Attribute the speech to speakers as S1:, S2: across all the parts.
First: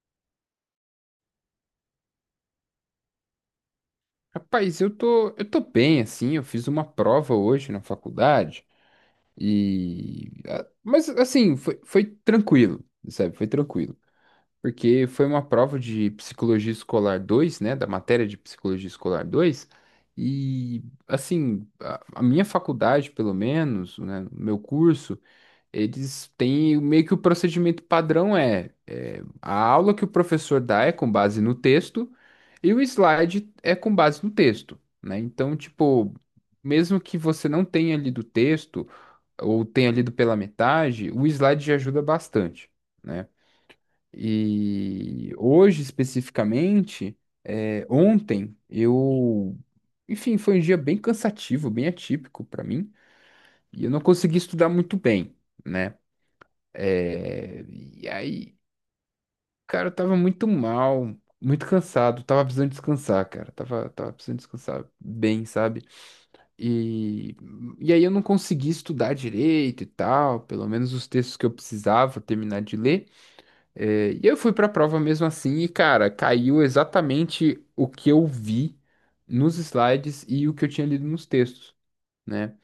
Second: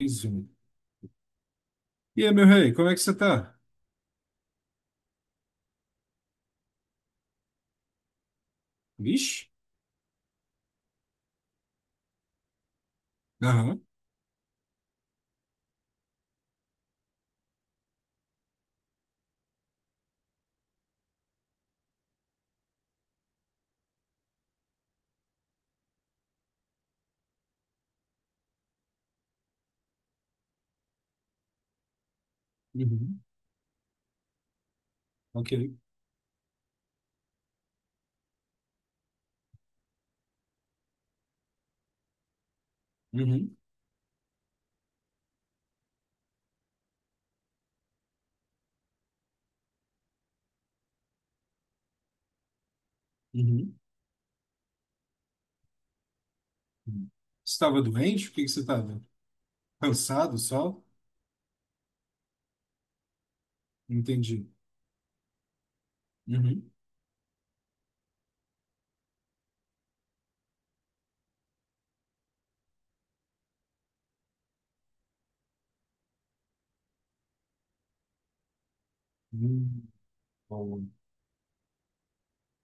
S1: Mais um. E aí, meu rei, como é que você tá?
S2: Rapaz, eu tô bem, assim, eu fiz uma prova hoje na faculdade
S1: Vixe?
S2: e... ah, Mas, assim, foi tranquilo, sabe? Foi
S1: Aham.
S2: tranquilo. Porque foi uma prova de Psicologia Escolar dois, né? Da matéria de Psicologia Escolar 2 e, assim, a minha faculdade, pelo menos, né? O meu curso, eles têm meio que o procedimento padrão A aula que o professor dá é com base no texto e o
S1: Uhum.
S2: slide é com base no texto, né?
S1: Ok.
S2: Então, tipo, mesmo que você não tenha lido o texto ou tenha lido pela metade, o slide já ajuda bastante, né?
S1: Uhum.
S2: E hoje, especificamente, ontem eu, enfim, foi um dia bem cansativo, bem atípico para mim,
S1: Uhum.
S2: e eu não consegui estudar muito bem, né?
S1: Uhum. Estava
S2: E
S1: doente? O que que
S2: aí,
S1: você estava?
S2: cara, eu tava
S1: Cansado
S2: muito
S1: só?
S2: mal, muito cansado, tava precisando descansar, cara. Tava precisando
S1: Entendi.
S2: descansar bem, sabe?
S1: Uhum.
S2: E, e aí eu não consegui estudar direito e tal, pelo menos os textos que eu precisava terminar de ler. E eu fui pra prova mesmo assim, e, cara, caiu exatamente o que eu vi nos
S1: Uhum.
S2: slides e o que eu
S1: Boa.
S2: tinha lido nos textos. Né?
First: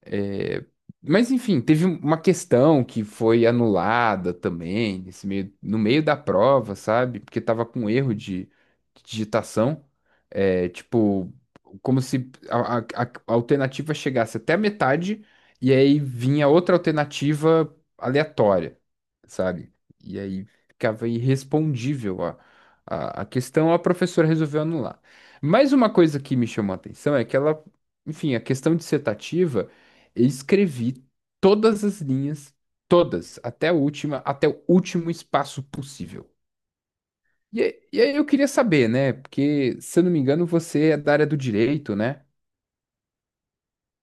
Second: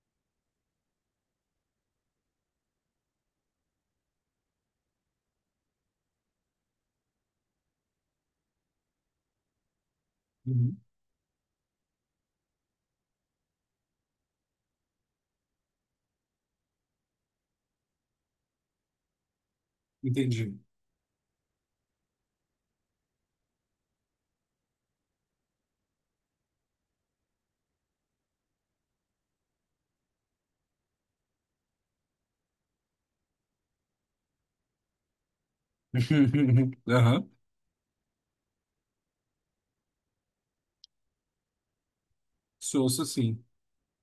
S2: É, mas enfim, teve uma questão que foi anulada também, nesse meio, no meio da prova, sabe? Porque tava com erro de digitação.
S1: Uhum.
S2: Tipo, como se a alternativa chegasse até a metade e aí vinha outra alternativa aleatória, sabe? E aí
S1: Entendi.
S2: ficava irrespondível a questão, a professora resolveu anular. Mas uma coisa que me chamou a atenção é que ela, enfim, a questão dissertativa. Eu escrevi todas as linhas, todas, até a última, até o último espaço possível.
S1: Aham.
S2: E aí eu queria saber, né? Porque, se eu não me engano, você é da área do direito, né?
S1: Sou. Ouço assim.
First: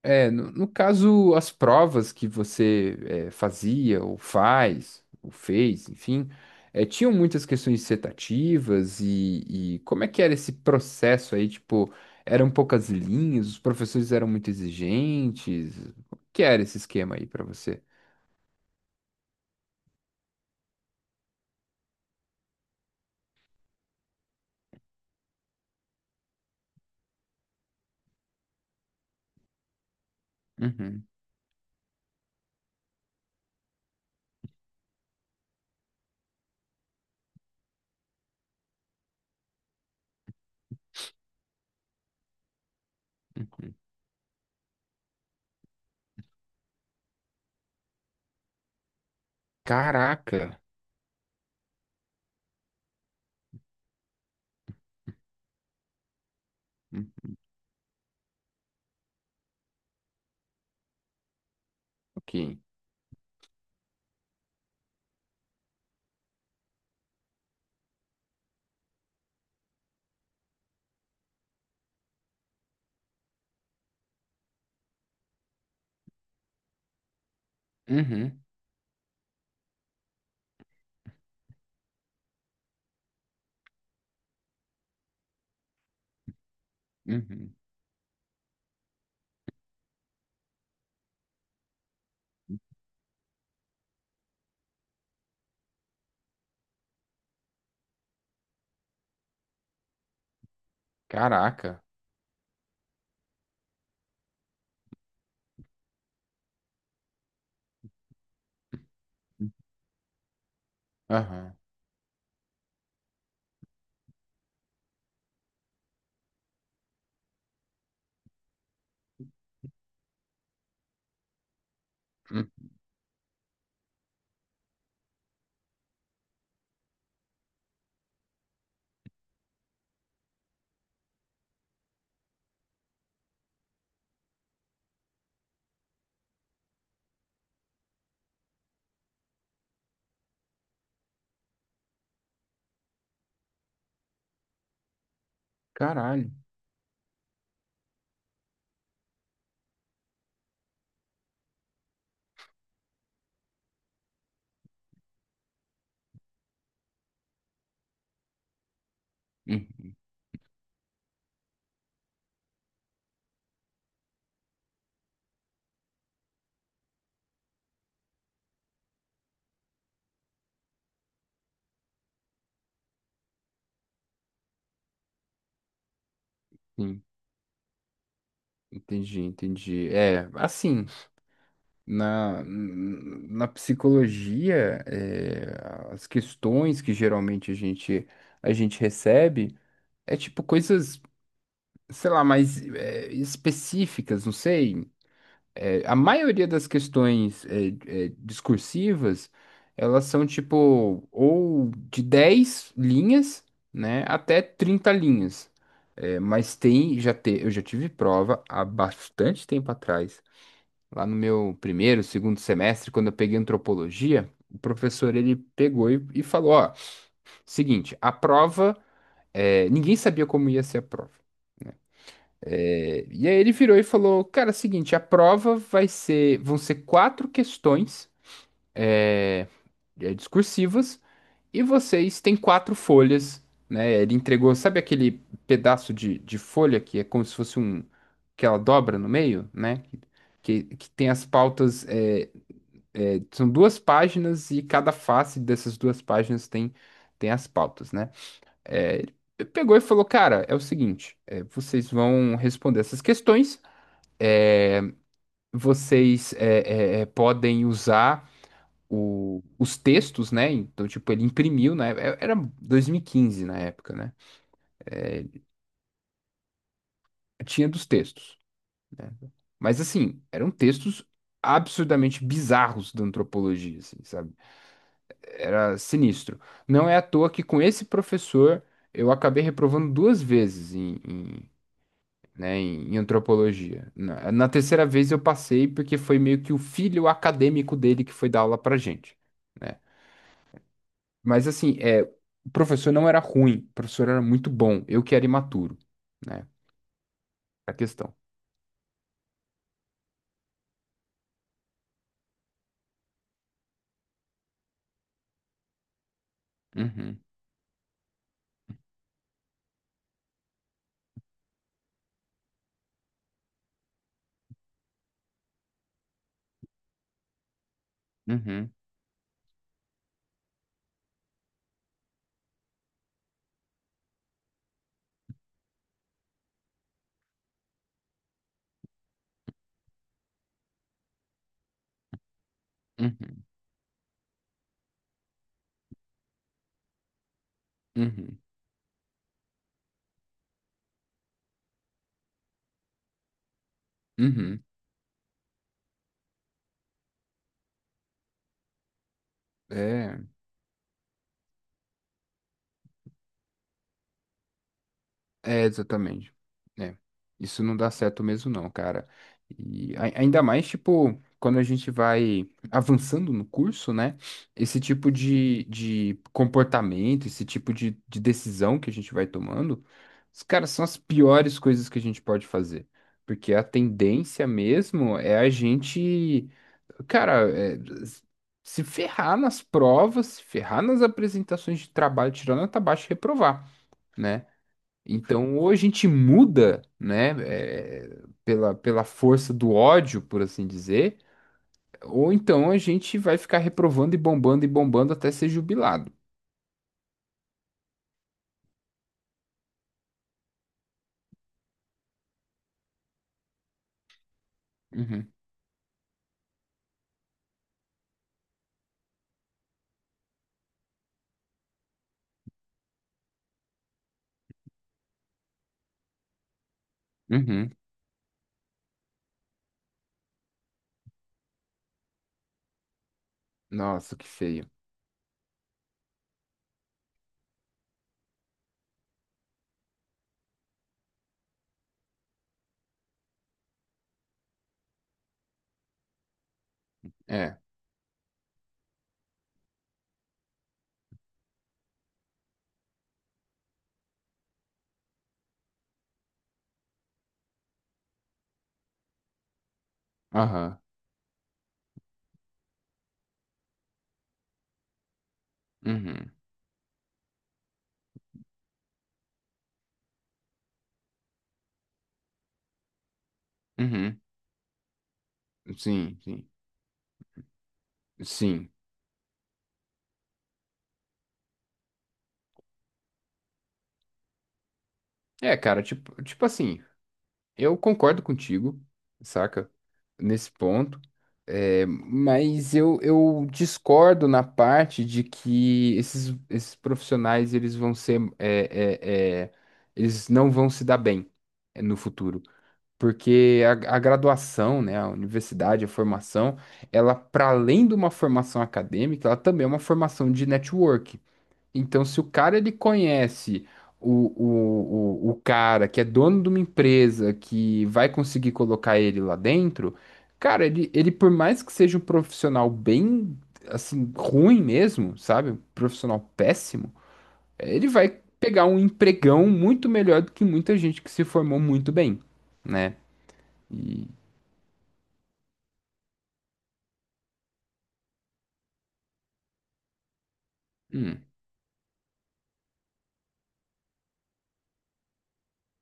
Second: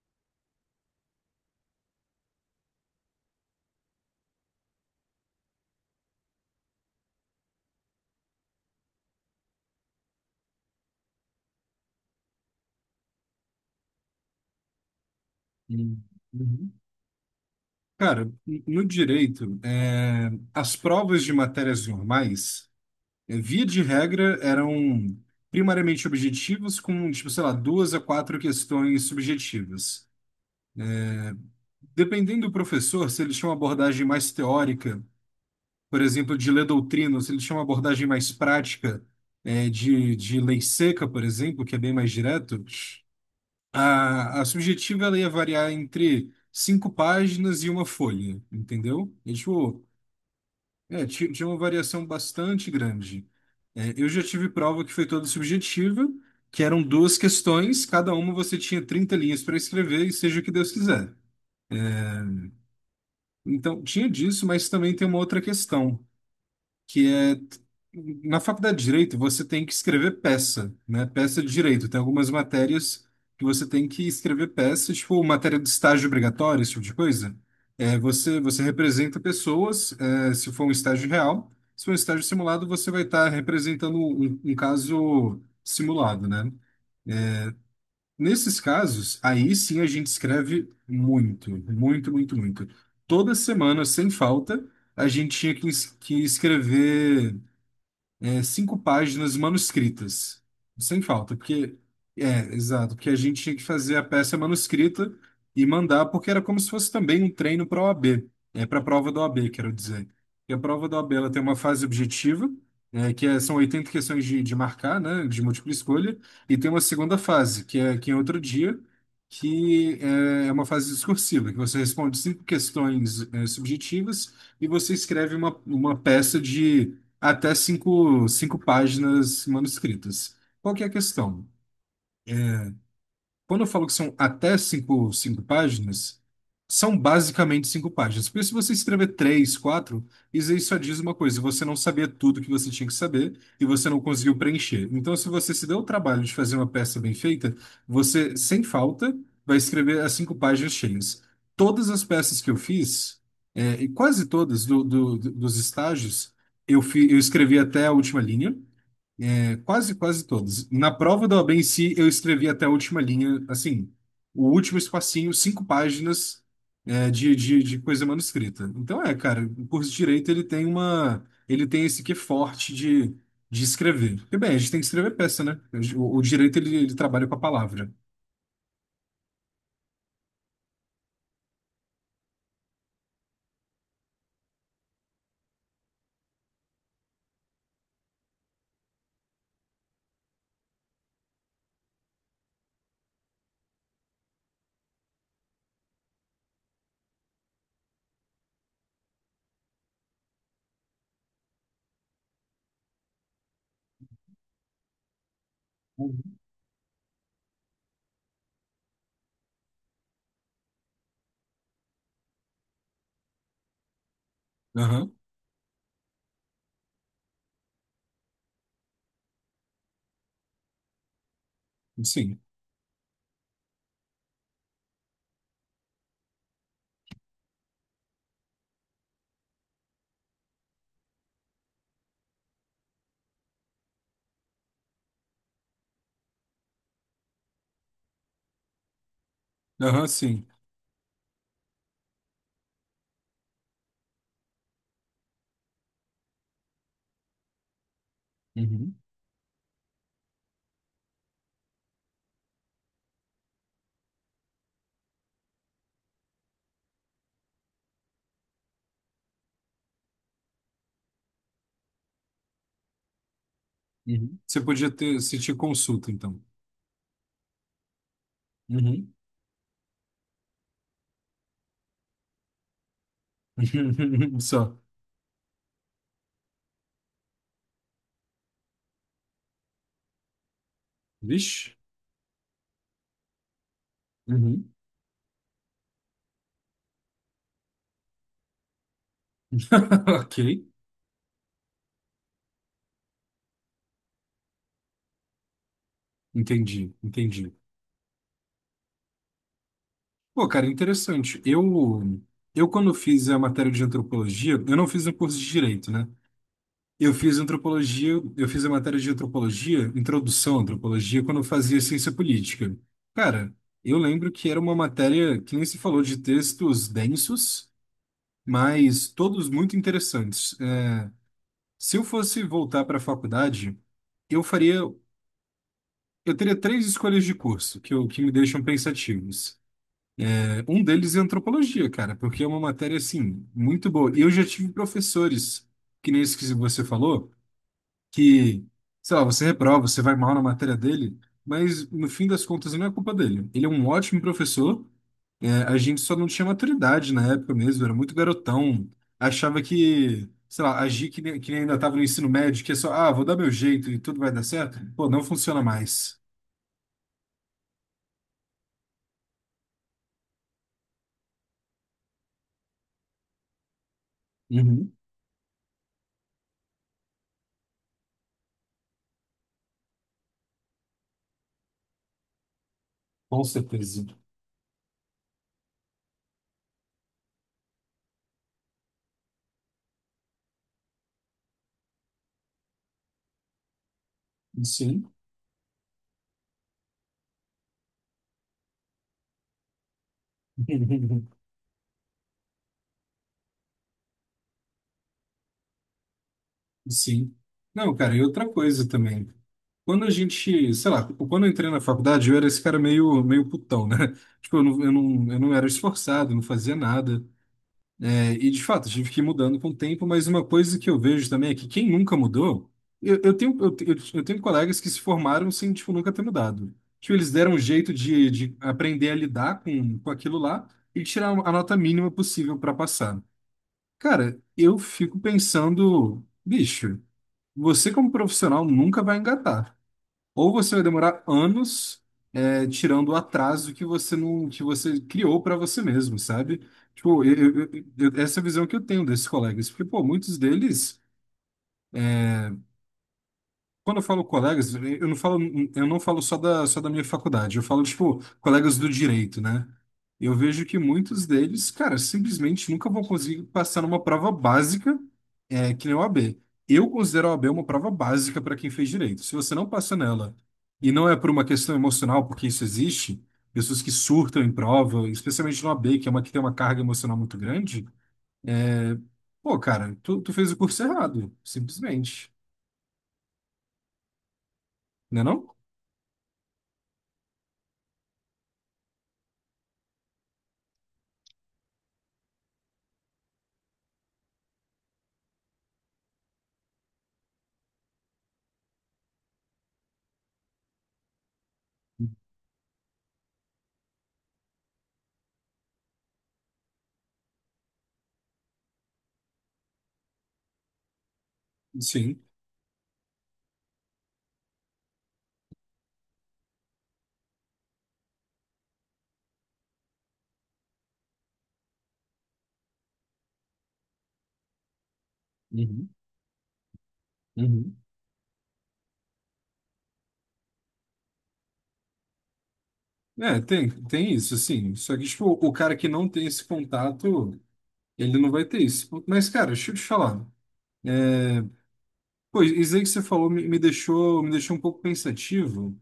S2: É, no caso, as provas que você fazia, ou faz, ou fez, enfim, tinham muitas questões dissertativas e como é que era esse processo aí? Tipo, eram poucas linhas, os professores eram muito exigentes.
S1: Uhum.
S2: Como que era
S1: Uhum.
S2: esse esquema aí para você?
S1: Cara, no direito, as provas de matérias normais. Via de regra, eram primariamente objetivos com, tipo, sei lá, duas a quatro questões subjetivas. Dependendo do professor, se ele tinha uma abordagem mais teórica, por exemplo, de ler doutrina, ou se ele tinha uma abordagem mais prática, de lei seca, por exemplo, que é bem mais direto,
S2: Uhum.
S1: a subjetiva ela ia variar entre cinco páginas e uma folha, entendeu? E, tipo,
S2: Caraca.
S1: Tinha uma variação bastante grande. Eu já tive prova que foi toda subjetiva, que eram
S2: Hum,
S1: duas questões, cada uma você tinha 30 linhas para escrever e seja o que Deus quiser.
S2: Ok.
S1: Então, tinha disso, mas também tem uma outra questão que é na faculdade de direito você tem que escrever peça, né? Peça de direito. Tem algumas matérias que você tem que escrever peça, tipo matéria de estágio obrigatório, esse tipo de coisa. Você
S2: Uhum.
S1: você representa pessoas, se for um estágio real. Se for um estágio simulado, você vai estar representando um caso simulado, né?
S2: Uhum.
S1: Nesses casos, aí sim a gente escreve muito, muito, muito, muito. Toda semana, sem falta, a gente tinha que escrever cinco páginas manuscritas, sem falta, porque
S2: Caraca.
S1: é, exato, porque a gente tinha que fazer a peça manuscrita e mandar, porque era como se fosse também um treino para a OAB, é para a prova da OAB, quero dizer. E a prova da OAB ela tem
S2: Aham.
S1: uma fase objetiva, são 80 questões de marcar, né, de múltipla escolha, e tem uma segunda fase, que é outro dia, que é uma fase discursiva, que você responde cinco
S2: Hum,
S1: questões, subjetivas e você escreve uma peça até cinco páginas manuscritas. Qual que é a questão? Quando eu falo que são até cinco páginas, são basicamente cinco páginas. Porque se você escrever três, quatro, isso aí só diz uma coisa, você não sabia tudo que você tinha que saber e você não conseguiu preencher. Então, se você se deu o trabalho
S2: caralho.
S1: de fazer uma peça bem feita, você, sem falta, vai escrever as cinco páginas cheias. Todas as peças que eu fiz, e quase todas dos estágios, eu escrevi até a última linha. Quase,
S2: Uhum.
S1: quase todos. Na prova da OAB em si, eu escrevi até a última linha, assim, o último espacinho, cinco páginas de coisa manuscrita. Então cara, o curso de Direito, ele tem esse que forte de escrever. Porque, bem, a gente tem que escrever peça, né? O Direito, ele
S2: Sim.
S1: trabalha com a palavra.
S2: Entendi, entendi. Assim, na psicologia, é, as questões que geralmente a gente recebe é tipo coisas, sei lá, mais específicas, não sei. A maioria das questões é discursivas, elas são tipo ou de 10 linhas, né, até 30 linhas.
S1: Uhum.
S2: Mas eu já tive prova há bastante tempo atrás, lá no meu primeiro, segundo semestre, quando eu peguei antropologia, o
S1: Aham,
S2: professor ele pegou e falou, ó, seguinte, a prova, é, ninguém sabia como ia ser a prova.
S1: sim.
S2: E aí ele virou e falou: Cara, é o seguinte, a prova vão ser quatro questões é, discursivas e vocês têm quatro folhas, né? Ele entregou, sabe aquele pedaço de folha que é como se fosse um que ela dobra no meio, né?
S1: Aham, sim.
S2: Que tem as pautas, são duas páginas e cada face dessas duas páginas tem as pautas, né?
S1: Uhum,
S2: É, ele pegou e falou: Cara, é o seguinte, é, vocês vão responder essas questões. Vocês podem usar os textos, né? Então, tipo, ele imprimiu, né? Era 2015 na época, né?
S1: uhum. Você podia ter, se te consulta, então.
S2: Tinha dos textos, né?
S1: Uhum.
S2: Mas, assim, eram textos absurdamente bizarros da antropologia, assim, sabe?
S1: Só.
S2: Era sinistro. Não é à toa que com esse professor eu acabei reprovando duas vezes
S1: Vixe.
S2: né, em antropologia. Na
S1: Uhum.
S2: terceira vez eu passei porque foi meio que o filho acadêmico dele que foi dar aula pra gente. Né?
S1: Ok.
S2: Mas assim, é, o professor não era ruim, o professor era muito bom, eu que era imaturo, né?
S1: Entendi, entendi.
S2: A questão.
S1: Pô, cara, interessante. Eu quando fiz a matéria de antropologia, eu não fiz o curso de direito, né? Eu
S2: Uhum,
S1: fiz antropologia, eu fiz a matéria de antropologia, introdução à antropologia, quando eu fazia ciência política. Cara, eu lembro que era uma matéria que nem se falou de textos densos,
S2: uhum,
S1: mas todos muito interessantes. Se eu fosse voltar para a faculdade, eu faria, eu teria três escolhas de curso que me deixam pensativos. Um deles é antropologia, cara, porque é uma matéria,
S2: uhum,
S1: assim, muito boa. E eu já tive professores, que nem esse que você falou,
S2: uhum,
S1: que, sei lá, você reprova, você vai mal na matéria dele, mas no fim das contas não é culpa dele. Ele é um ótimo
S2: uhum.
S1: professor, a gente só não tinha maturidade na época mesmo, era muito garotão, achava que,
S2: É.
S1: sei lá, agir que nem ainda estava no ensino médio, que é só, ah, vou dar meu jeito e tudo vai dar certo. Pô, não funciona
S2: É,
S1: mais.
S2: exatamente. É. Isso não dá certo mesmo, não, cara. E ai- ainda mais, tipo, quando a gente vai avançando no curso, né? Esse
S1: Uhum,
S2: tipo de comportamento, esse tipo de decisão que a gente vai tomando, os caras são as piores coisas que a gente pode fazer.
S1: com
S2: Porque a
S1: certeza.
S2: tendência mesmo é a gente, cara, é, se ferrar nas provas, se ferrar nas apresentações de trabalho, tirando nota baixa e reprovar. Né?
S1: Sim.
S2: Então, ou a gente muda, né, eh, pela, pela força do ódio, por assim dizer, ou então a gente vai ficar reprovando e bombando até ser jubilado.
S1: Sim. Não, cara, e outra coisa também. Quando a gente, sei lá, tipo, quando eu entrei na faculdade, eu era esse cara meio putão, né? Tipo, eu não, eu
S2: Uhum,
S1: não, eu não era esforçado, não fazia nada. E, de fato, tive que ir mudando com o tempo, mas uma coisa que eu vejo também é que quem nunca mudou, eu tenho colegas que se formaram sem, tipo, nunca ter mudado. Tipo, eles deram um
S2: uhum.
S1: jeito de aprender a lidar com aquilo lá e tirar a nota mínima possível para passar.
S2: Nossa, que
S1: Cara,
S2: feio.
S1: eu fico pensando, bicho. Você, como profissional, nunca vai engatar. Ou você vai demorar anos, tirando o atraso que você não, que você criou para você mesmo, sabe? Tipo,
S2: É,
S1: essa é a visão que eu tenho desses colegas, porque, pô, muitos deles. Quando eu falo colegas, eu não falo só da minha faculdade, eu falo, tipo, colegas do direito, né? Eu vejo que
S2: aham,
S1: muitos deles, cara, simplesmente nunca vão conseguir passar numa prova básica, que nem a O A
S2: uhum,
S1: B Eu considero a OAB uma prova básica para quem fez direito. Se você não passa nela, e não é por uma questão emocional, porque isso existe, pessoas que
S2: uhum.
S1: surtam em prova, especialmente na OAB que é
S2: Sim,
S1: uma que tem
S2: sim,
S1: uma carga emocional muito grande,
S2: sim.
S1: é, pô, cara, tu fez o curso errado, simplesmente, né não?
S2: É, cara, tipo assim. Eu concordo contigo, saca? Nesse ponto. É, mas eu discordo na parte de que esses profissionais eles vão ser eles não vão se dar bem é, no futuro. Porque a graduação, né, a universidade, a formação, ela, para além de uma formação acadêmica, ela também é uma formação de network. Então, se
S1: Sim.
S2: o cara ele conhece o cara que é dono de uma empresa que vai conseguir colocar ele lá dentro, cara, ele por mais que seja um profissional bem, assim, ruim mesmo, sabe? Um profissional péssimo,
S1: Uhum.
S2: ele vai pegar um empregão muito melhor do que muita gente que se formou muito bem, né?
S1: É, tem,
S2: E.
S1: tem isso, sim. Só que, tipo, o cara que não tem esse contato, ele não vai ter isso. Mas, cara, deixa eu te falar.
S2: Hum,
S1: É, Pô, isso aí que você falou me deixou um pouco pensativo.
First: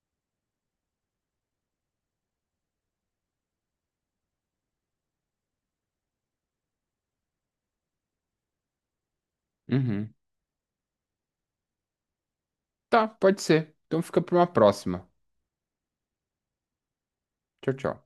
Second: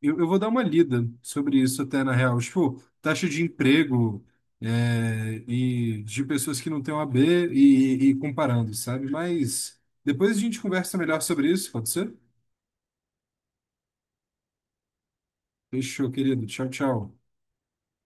S1: Eu vou dar uma lida sobre isso até, na real. Tipo, taxa de emprego, e de pessoas que não têm OAB e comparando, sabe? Mas
S2: uhum.
S1: depois a gente conversa melhor sobre isso, pode ser?
S2: Tá, pode ser. Então fica para uma próxima.
S1: Fechou, querido. Tchau, tchau.
S2: Tchau, tchau.